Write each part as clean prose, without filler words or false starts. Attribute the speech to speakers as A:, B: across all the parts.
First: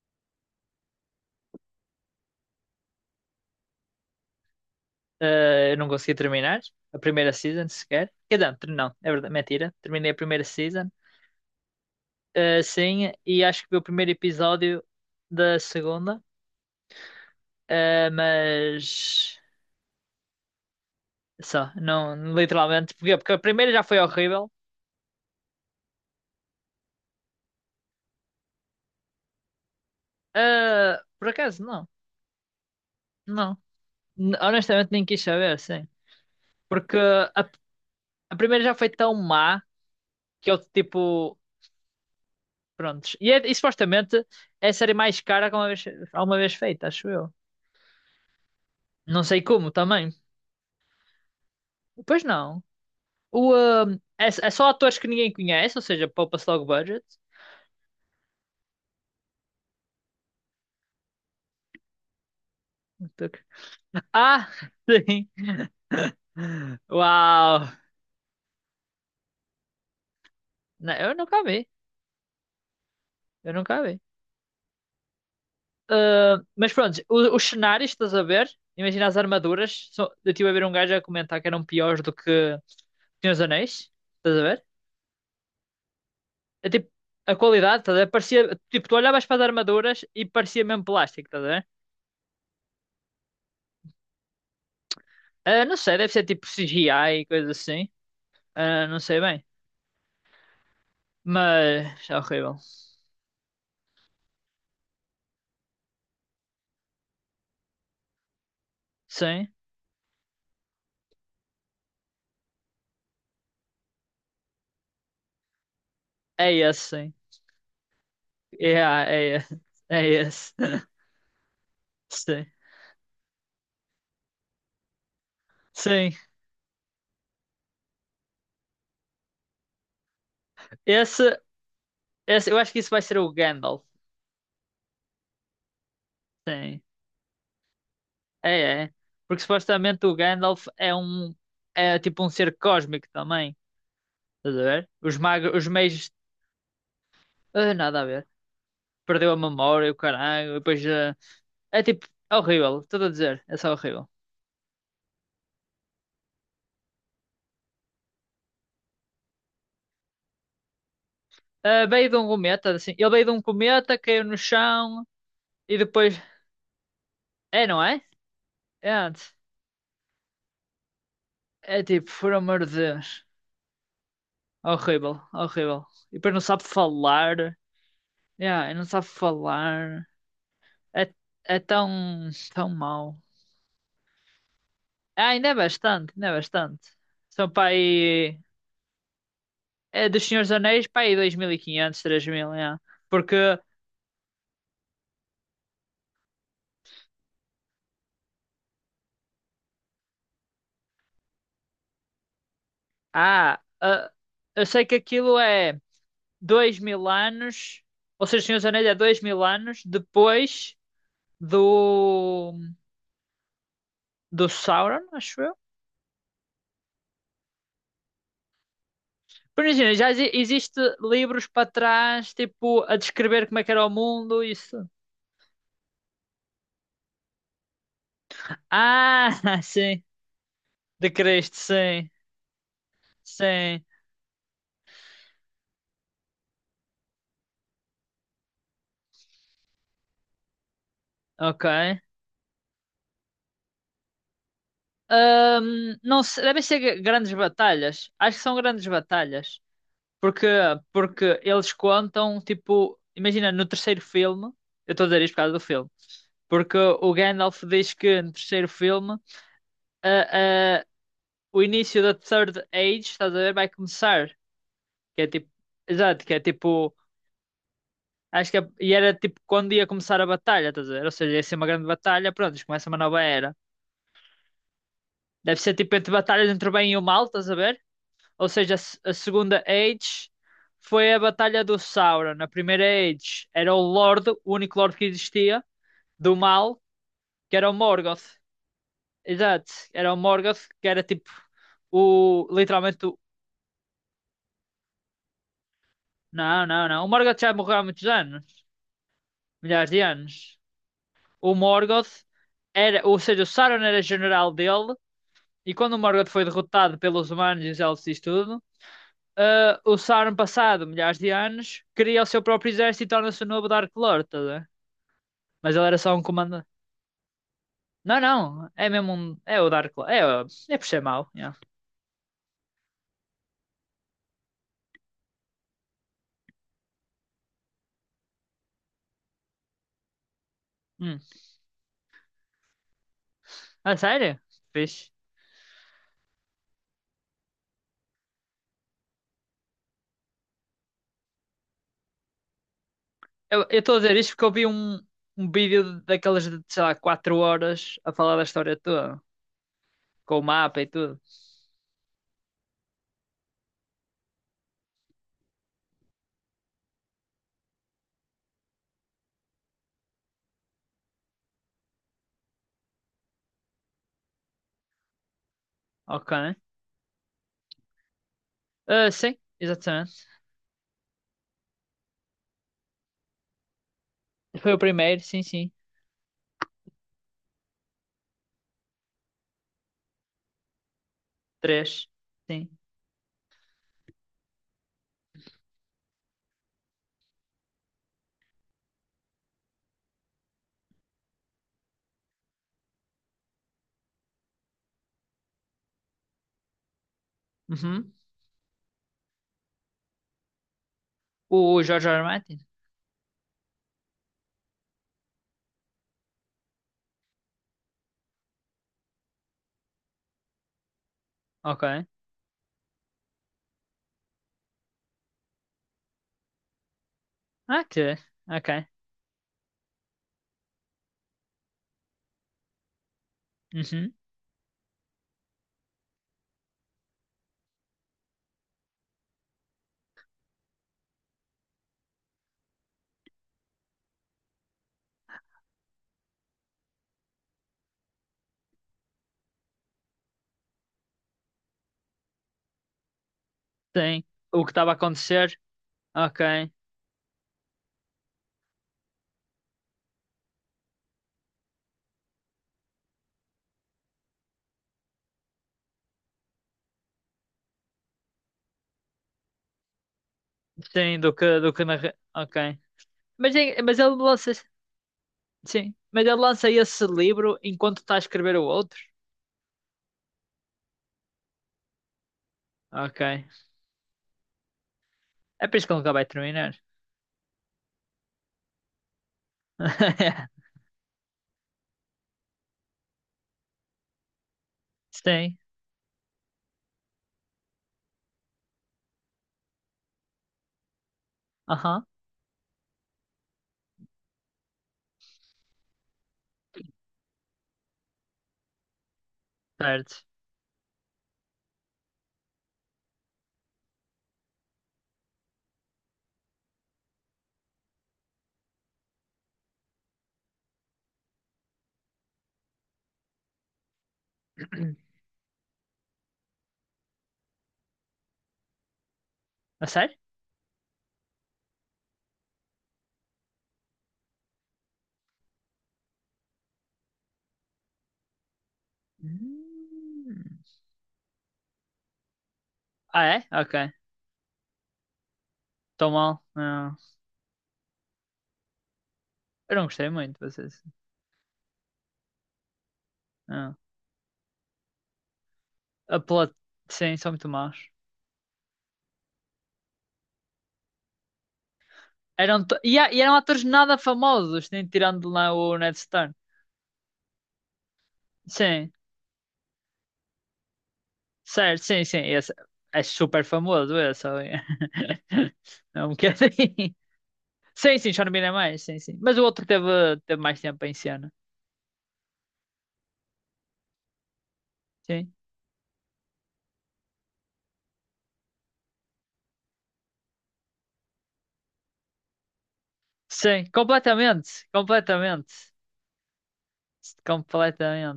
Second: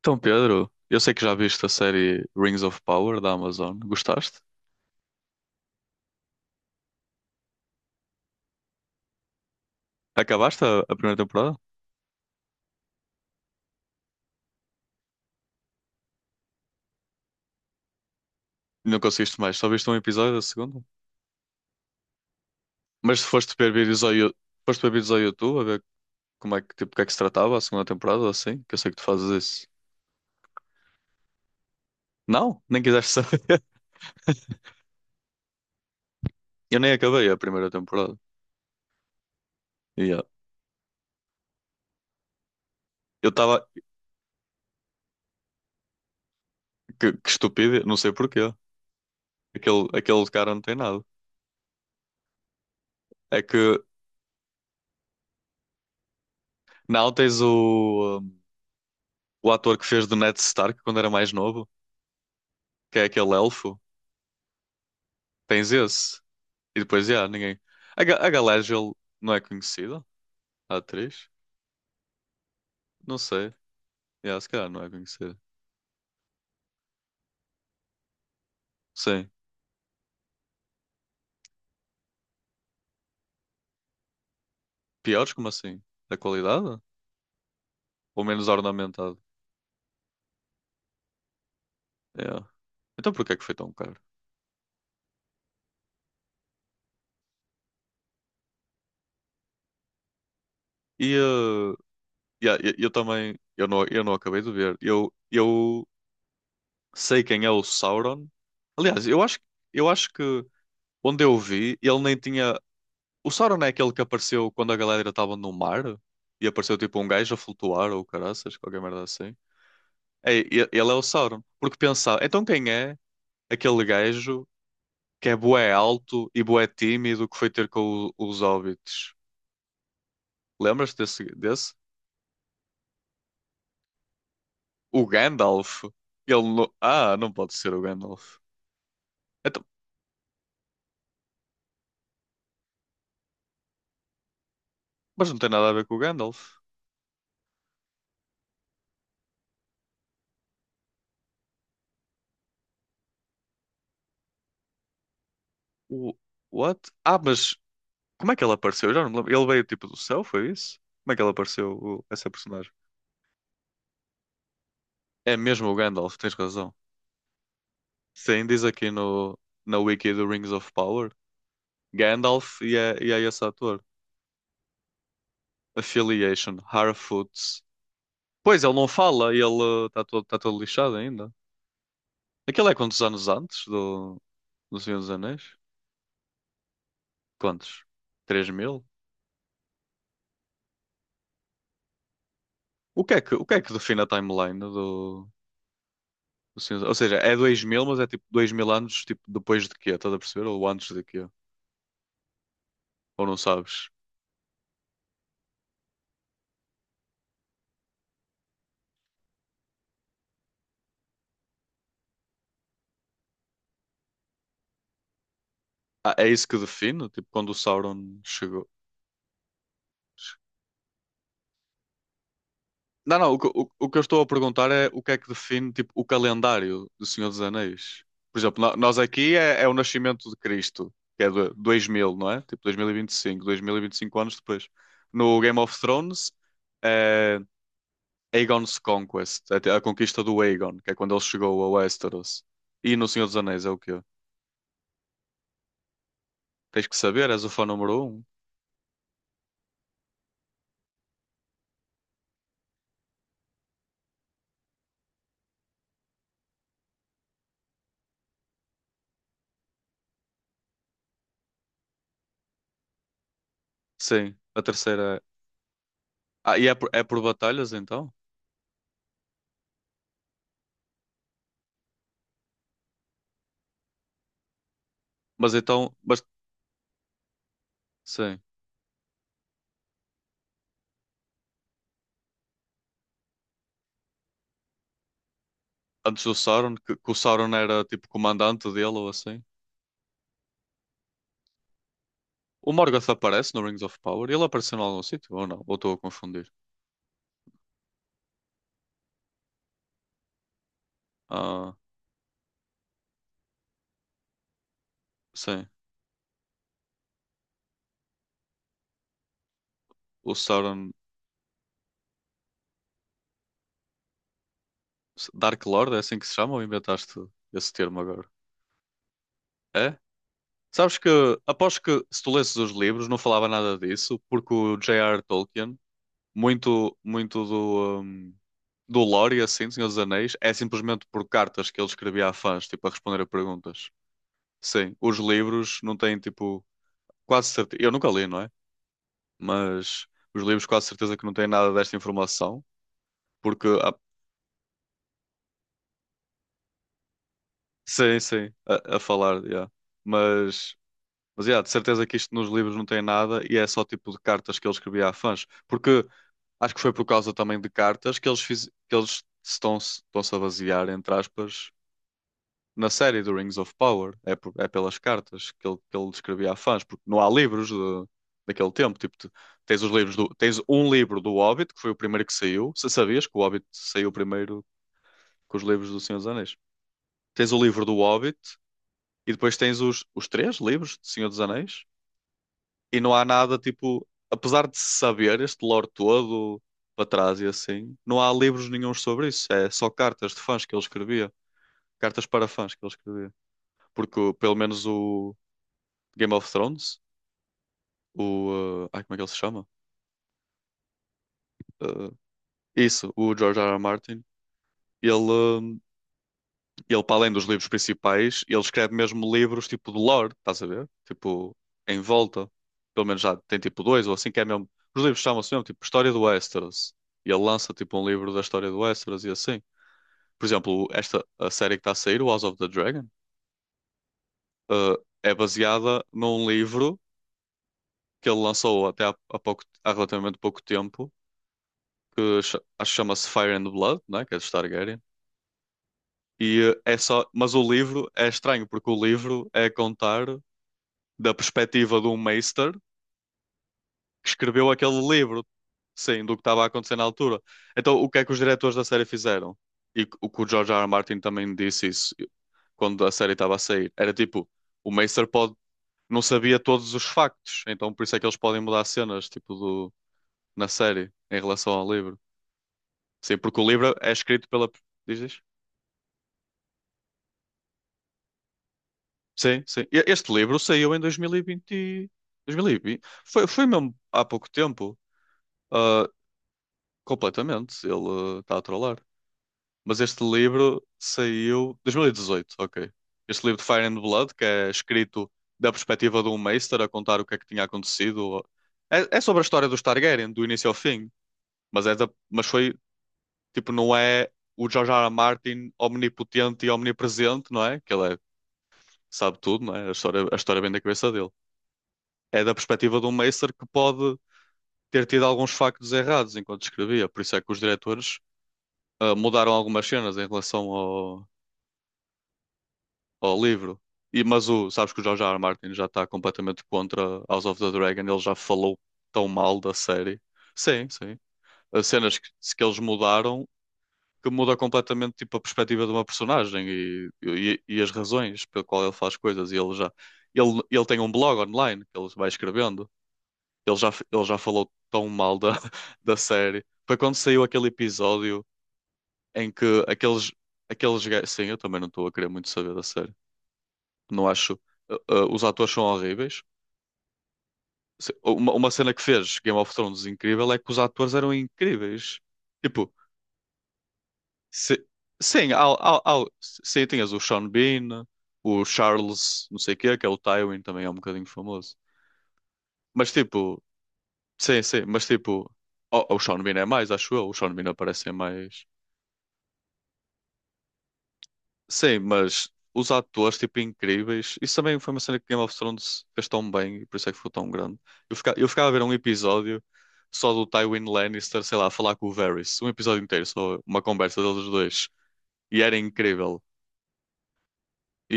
A: Então, Pedro, eu sei que já viste a série Rings of Power da Amazon. Gostaste?
B: Eu não consegui terminar a primeira season sequer. Quer dizer, não, é verdade, mentira. Terminei a primeira
A: Acabaste a,
B: season,
A: a primeira temporada?
B: sim, e acho que vi o primeiro episódio da segunda,
A: Não
B: mas
A: conseguiste mais, só viste um episódio da segunda?
B: só, não, literalmente, porque,
A: Mas se
B: porque a
A: foste ver
B: primeira já foi
A: vídeos
B: horrível.
A: ao YouTube a ver como é que, tipo, o que é que se tratava a segunda temporada, assim, que eu sei que tu fazes isso.
B: Por acaso, não,
A: Não, nem quiseste saber.
B: não, Honestamente nem quis saber, sim,
A: Eu nem
B: porque
A: acabei a
B: a,
A: primeira temporada.
B: a primeira já foi tão má
A: Yeah.
B: que eu, tipo, prontos, e,
A: Eu
B: é, e
A: estava.
B: supostamente é a série mais cara que alguma vez feita, acho
A: Que
B: eu.
A: estúpido, não sei porquê.
B: Não sei como
A: Aquele,
B: também.
A: aquele cara não tem nada.
B: Pois não.
A: É que
B: É só atores que ninguém conhece, ou seja, poupa-se logo budget.
A: não tens o ator que fez do Ned Stark quando era mais novo, que é aquele elfo.
B: Ah, sim.
A: Tens esse. E depois, já, ninguém.
B: Uau.
A: A Galadriel não é conhecida? A
B: Não, eu
A: atriz?
B: nunca vi.
A: Não sei.
B: Eu nunca vi.
A: Yeah, se calhar não é conhecida.
B: Ah, mas pronto, os cenários, estás a ver? Imagina as
A: Sim.
B: armaduras. Eu estive a ver um gajo a comentar que eram piores do que Senhor dos Anéis. Estás a ver?
A: Piores, como assim? Da
B: É
A: qualidade?
B: tipo, a qualidade, estás a ver?
A: Ou
B: Parecia,
A: menos
B: tipo, tu
A: ornamentado?
B: olhavas para as armaduras e parecia mesmo plástico, estás a ver?
A: Yeah. Então porquê é que foi tão caro?
B: Ah, não sei, deve ser tipo CGI e coisa assim. Ah, não sei bem.
A: E
B: Mas é
A: yeah,
B: horrível.
A: eu também. Eu não acabei de ver. Eu sei quem é o Sauron. Aliás, eu acho,
B: Sim,
A: eu acho que onde eu vi, ele nem tinha. O Sauron é aquele que apareceu quando a galera estava no mar e
B: é
A: apareceu
B: esse,
A: tipo um
B: sim.
A: gajo a flutuar ou caraças, qualquer merda
B: Yeah,
A: assim.
B: é esse. É
A: É,
B: esse.
A: ele é o Sauron. Porque pensar, então
B: Sim.
A: quem é aquele gajo que é bué
B: Sim.
A: alto e bué tímido que foi ter com os hobbits? Lembras-te desse,
B: Esse,
A: desse?
B: esse, eu acho que isso vai ser o Gandalf.
A: O Gandalf. Ele não.
B: Sim.
A: Ah, não pode ser o Gandalf.
B: É, é. Porque
A: Então,
B: supostamente o Gandalf é um. É tipo um ser cósmico também. Estás a ver? Os
A: mas não tem
B: magos, os
A: nada a ver com o
B: meios.
A: Gandalf.
B: Nada a ver. Perdeu a memória, o caralho. E depois, é tipo. É horrível. Estou a dizer. É só horrível.
A: O. What? Ah, mas como é que ele apareceu? Eu já não me lembro. Ele veio tipo do céu, foi isso? Como é que ele apareceu,
B: Ah, veio de um
A: essa personagem?
B: cometa, assim. Ele veio de um cometa, caiu no chão
A: É mesmo o
B: e depois.
A: Gandalf, tens razão.
B: É, não é?
A: Sim, diz aqui
B: É antes.
A: no, na wiki do Rings of Power.
B: É tipo, por amor
A: Gandalf
B: de
A: e é,
B: Deus.
A: e é esse ator.
B: Horrível, horrível. E depois não
A: Affiliation,
B: sabe falar.
A: Harfoots. Pois,
B: Yeah,
A: ele
B: e não
A: não
B: sabe
A: fala, e ele está
B: falar.
A: todo, tá todo lixado
B: É,
A: ainda.
B: é tão,
A: Aquilo
B: tão
A: é quantos
B: mau.
A: anos antes do, do Senhor dos
B: Ah,
A: Anéis?
B: ainda é bastante, ainda é bastante. São para
A: Quantos?
B: aí.
A: 3000?
B: É dos Senhores dos Anéis para aí 2.500, 3.000, yeah.
A: O que é que, o que
B: Porque,
A: é que define a timeline do, do Senhor dos. Ou seja, é dois mil, mas é tipo 2000 anos, tipo, depois de quê? Estás a perceber? Ou antes de quê? Ou não
B: ah,
A: sabes?
B: ah, eu sei que aquilo é 2.000 anos. Ou seja, os Senhores dos Anéis é 2.000 anos depois do, do Sauron, acho eu.
A: Ah, é isso que define? Tipo, quando o Sauron chegou.
B: Por imagina, já existe livros para trás, tipo, a
A: Não, não, o, que
B: descrever como é que era
A: o
B: o
A: que eu estou a
B: mundo,
A: perguntar é
B: isso.
A: o que é que define, tipo, o calendário do Senhor dos Anéis. Por exemplo, nós aqui
B: Ah,
A: é, é o
B: sim.
A: nascimento de Cristo,
B: De
A: que é de
B: Cristo,
A: dois
B: sim.
A: mil, não é? Tipo, dois mil e vinte e cinco, dois mil e
B: Sim.
A: vinte cinco, e cinco anos depois. No Game of Thrones é Aegon's Conquest, é a conquista do Aegon, que é quando ele chegou
B: Ok.
A: a Westeros. E no Senhor dos Anéis é o quê?
B: Devem
A: Tens que
B: ser
A: saber,
B: grandes
A: és o fã número
B: batalhas.
A: um?
B: Acho que são grandes batalhas. Porque, porque eles contam, tipo, imagina, no terceiro filme, eu estou a dizer isto por causa do filme, porque o Gandalf diz que no terceiro filme, ah, ah, o início da Third Age, estás a ver, vai começar.
A: Sim, a terceira
B: Que é
A: é.
B: tipo. Exato, que é
A: Ah, e é por,
B: tipo.
A: é por batalhas, então?
B: Acho que e era tipo quando ia começar a batalha, estás a ver? Ou seja, ia ser uma grande batalha, pronto, isto começa uma nova era.
A: Mas
B: Deve ser
A: então.
B: tipo entre
A: Mas,
B: batalhas entre o bem e o mal, estás a ver?
A: sim,
B: Ou seja, a, se- a segunda Age foi a batalha do Sauron. A primeira Age era o Lorde, o único Lorde que existia,
A: antes do
B: do
A: Sauron,
B: mal,
A: que o Sauron
B: que era o
A: era tipo
B: Morgoth.
A: comandante dele ou assim.
B: Exato, era o Morgoth, que era tipo o.
A: O
B: Literalmente
A: Morgoth
B: o.
A: aparece no Rings of Power? Ele apareceu em algum sítio ou não? Ou estou a confundir?
B: Não, não, não. O Morgoth já morreu há muitos anos, milhares de anos. O
A: Ah,
B: Morgoth era, ou seja, o Sauron era general dele,
A: sim.
B: e quando o Morgoth foi derrotado pelos humanos e os elfos e isso tudo, o
A: O
B: Sauron, passado
A: Sauron.
B: milhares de anos, cria o seu próprio exército e torna-se o novo Dark Lord, tá a ver?
A: Dark
B: Mas ele
A: Lord
B: era
A: é
B: só
A: assim
B: um
A: que se chama ou
B: comandante.
A: inventaste esse termo
B: Não,
A: agora?
B: não, é mesmo um. É o Dark
A: É?
B: Lord. É, por
A: Sabes
B: ser
A: que,
B: mau. Yeah.
A: aposto que se tu lesses os livros não falava nada disso, porque o J. R. Tolkien, muito, muito do, do lore e assim, do Senhor dos Anéis, é simplesmente
B: Hum.
A: por cartas que ele escrevia a fãs, tipo, a responder a perguntas.
B: Ah, sério?
A: Sim,
B: Fixe.
A: os livros não têm, tipo, quase certeza, eu nunca li, não é? Mas os livros quase certeza que não têm nada desta informação,
B: Eu
A: porque
B: estou a dizer isto porque eu vi um vídeo daquelas de, sei lá, 4 horas a
A: sim,
B: falar da
A: sim,
B: história
A: a
B: toda,
A: falar, yeah.
B: com o
A: Mas,
B: mapa e tudo.
A: mas yeah, de certeza que isto nos livros não tem nada e é só tipo de cartas que ele escrevia a fãs, porque acho que foi por causa também de cartas que eles estão-se a basear, entre aspas, na série do Rings of Power. É, é pelas cartas que ele descrevia a
B: Ok.
A: fãs, porque não há livros daquele tempo.
B: Ah,
A: Tipo,
B: sim,
A: tens os livros do,
B: exatamente.
A: tens um livro do Hobbit, que foi o primeiro que saiu. Se sabias que o Hobbit saiu primeiro
B: Foi o primeiro, sim,
A: que os
B: sim.
A: livros do Senhor dos Anéis. Tens o livro do Hobbit e depois tens os três livros do Senhor dos Anéis.
B: Três. Sim.
A: E não há nada, tipo, apesar de se saber este lore todo para trás e assim, não há livros nenhuns sobre isso. É só cartas de fãs que ele escrevia. Cartas para fãs que ele escrevia porque pelo menos o, Game of Thrones,
B: Uhum.
A: o. Ai, como é que ele se chama?
B: O George
A: Uh,
B: R. R. Martin?
A: isso, o George R. R. Martin. Ele, ele, para além dos livros principais, ele escreve mesmo livros tipo de lore, estás a ver? Tipo, em
B: Ok.
A: volta. Pelo menos já tem tipo dois ou assim, que é mesmo. Os livros chamam-se mesmo tipo História do Westeros. E ele lança tipo um
B: Ok.
A: livro da história do
B: Ok.
A: Westeros e assim. Por exemplo, esta a série que está a sair, o House of the Dragon,
B: Uhum.
A: uh, é baseada num livro que ele lançou até há pouco, há relativamente pouco tempo que acho que chama-se Fire and Blood, né? Que é de Targaryen. E é só, mas o livro é estranho porque o livro é contar da perspectiva de um Meister
B: Sim.
A: que
B: O
A: escreveu
B: que estava a
A: aquele livro,
B: acontecer?
A: sim, do que estava a
B: Ok.
A: acontecer na altura. Então, o que é que os diretores da série fizeram? E o que o George R. R. Martin também disse isso quando a série estava a sair. Era tipo, o Meister pode não sabia todos os factos, então por isso é que eles podem mudar cenas tipo do na série
B: Sim, do
A: em
B: que,
A: relação
B: do que
A: ao
B: na...
A: livro.
B: Ok.
A: Sim,
B: Mas,
A: porque o livro
B: mas
A: é
B: ele
A: escrito
B: lança...
A: pela dizes?
B: Sim. Mas ele lança esse livro enquanto está a escrever o outro?
A: Sim, sim. Este livro saiu em 2020.
B: Ok.
A: Foi mesmo há pouco tempo.
B: É por isso que ele
A: Ah,
B: nunca vai terminar.
A: completamente. Ele está a trollar. Mas este livro saiu 2018, ok. Este livro de Fire and Blood, que é escrito
B: Sim.
A: da perspectiva de um Meister a contar o que é que tinha acontecido. É, é sobre a história dos Targaryen, do início ao fim. Mas, é
B: Aham.
A: da, mas foi, tipo, não é o George R. R. Martin omnipotente e omnipresente, não é? Que ele é, sabe tudo, não é? A
B: Certo.
A: história, a história vem da cabeça dele. É da perspectiva de um Meister que pode ter tido alguns factos errados enquanto escrevia. Por isso é que os diretores mudaram algumas cenas em relação ao, ao livro. E, mas o, sabes que o George R. R. Martin já está completamente contra House of the Dragon, ele já falou tão mal da
B: A sério?
A: série. Sim, sim. As cenas que eles mudaram que muda completamente tipo, a perspectiva de uma personagem e as razões pelo qual ele faz coisas. E ele já
B: Hum.
A: ele, ele tem um blog online que ele vai escrevendo.
B: Ah, é? Ok.
A: Ele já falou tão mal da
B: Estou
A: da
B: mal.
A: série.
B: Não.
A: Foi quando saiu aquele episódio em que
B: Eu não gostei
A: aqueles,
B: muito, vocês.
A: aqueles gajos. Sim, eu também não estou a querer muito saber da série. Não acho. Os atores são
B: A
A: horríveis.
B: plot, sim, são muito maus.
A: Uma cena que fez Game of Thrones incrível é que os atores eram incríveis. Tipo,
B: E eram atores nada famosos, nem
A: se-
B: tirando
A: sim,
B: lá o Ned Stark.
A: sim, tinhas o Sean Bean, o
B: Sim,
A: Charles, não sei o quê, que é o Tywin, também é um bocadinho famoso.
B: certo, sim, sim. Esse é
A: Mas tipo,
B: super famoso, esse ali.
A: sim, sim, mas tipo. O,
B: É um
A: o Sean Bean é mais,
B: bocadinho.
A: acho eu. O Sean Bean
B: Sim,
A: aparece
B: sim,
A: em
B: Sean Bean é
A: mais.
B: mais, sim, sim. Mas o outro teve mais tempo em cena.
A: Sim, mas os atores, tipo, incríveis. Isso também foi uma cena que
B: Sim,
A: Game of Thrones fez tão bem e por isso é que ficou tão grande. Eu ficava a ver um episódio só do Tywin Lannister, sei lá, a falar com o Varys. Um episódio inteiro, só
B: sim,
A: uma conversa deles
B: completamente,
A: dois. E
B: completamente,
A: era incrível.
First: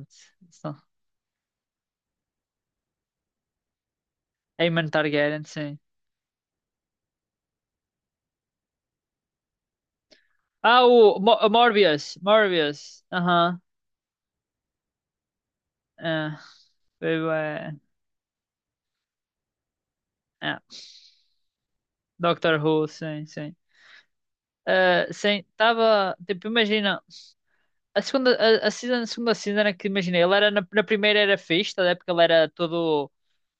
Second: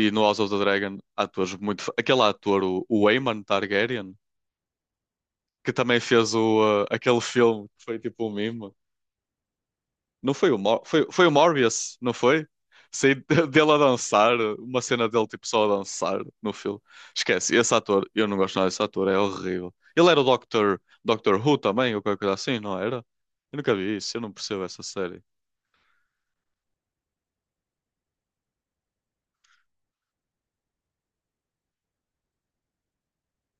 A: E no House of the
B: Só-
A: Dragon, atores muito. Aquele ator, o Aemon Targaryen,
B: Aemon Targaryen,
A: que
B: sim.
A: também fez o, aquele filme que foi tipo um meme. Não foi o, Mor
B: Ah,
A: foi,
B: o
A: foi o Morbius, não
B: Morbius,
A: foi?
B: Morbius.
A: Sei
B: Aham,
A: dele a dançar, uma cena dele tipo só a dançar
B: é.
A: no filme.
B: Foi
A: Esquece, esse
B: bué.
A: ator, eu não gosto nada desse ator, é horrível. Ele era o
B: É.
A: Doctor Who também, ou qualquer coisa
B: Doctor
A: assim, não
B: Who,
A: era?
B: sim, sim.
A: Eu nunca vi isso, eu não percebo essa
B: Ah,
A: série.
B: sim, estava. Tipo, imagina. A segunda, a season, a segunda season era que, imagina, ele era na primeira era fixe, tá, a ver? Porque ele era todo.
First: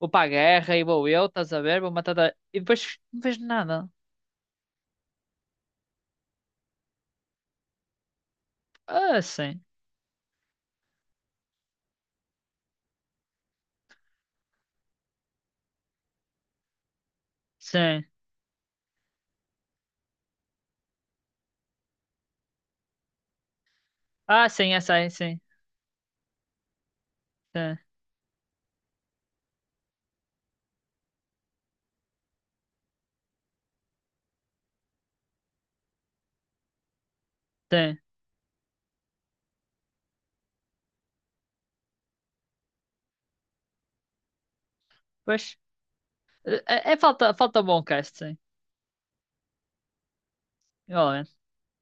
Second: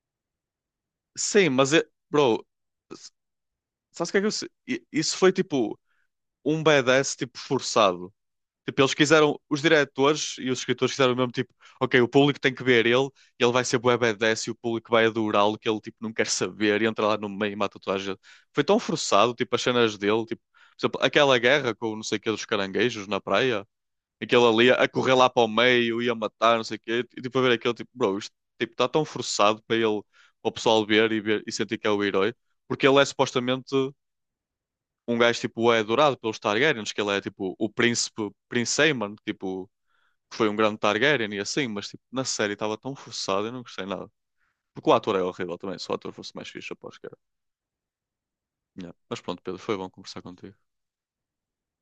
B: Vou para a guerra e vou eu,
A: Sim,
B: estás a
A: mas,
B: ver? Vou matar.
A: bro,
B: E depois
A: s-
B: não fez nada.
A: sabes o que é que eu. Isso foi tipo um badass tipo forçado. Tipo, eles
B: Ah,
A: quiseram,
B: sim,
A: os diretores e os escritores quiseram mesmo, tipo, ok, o público tem que ver ele, ele vai ser bué badass e o público vai adorá-lo, que ele, tipo, não quer saber e entra lá no meio e mata toda a
B: sim.
A: gente. Foi tão forçado, tipo, as cenas dele, tipo, por exemplo, aquela guerra com o não sei o que dos caranguejos na praia, aquele
B: Ah,
A: ali
B: sim, é,
A: a
B: sim,
A: correr lá
B: sim,
A: para o meio, e a matar, não sei o quê, e, tipo, a ver aquele,
B: sim,
A: tipo, bro, isto, tipo, está tão forçado para ele, para o pessoal ver e sentir que é o herói, porque ele é supostamente um gajo, tipo, é adorado pelos Targaryens, que ele é, tipo, o
B: sim.
A: príncipe, Prince Aemon, tipo que foi um grande Targaryen e assim, mas tipo, na série estava tão forçado, eu não gostei nada. Porque o ator é
B: Pois.
A: horrível também, se o ator fosse mais fixe, eu
B: É
A: aposto que era.
B: falta bom cast,
A: Yeah. Mas pronto, Pedro, foi bom conversar contigo.
B: sim.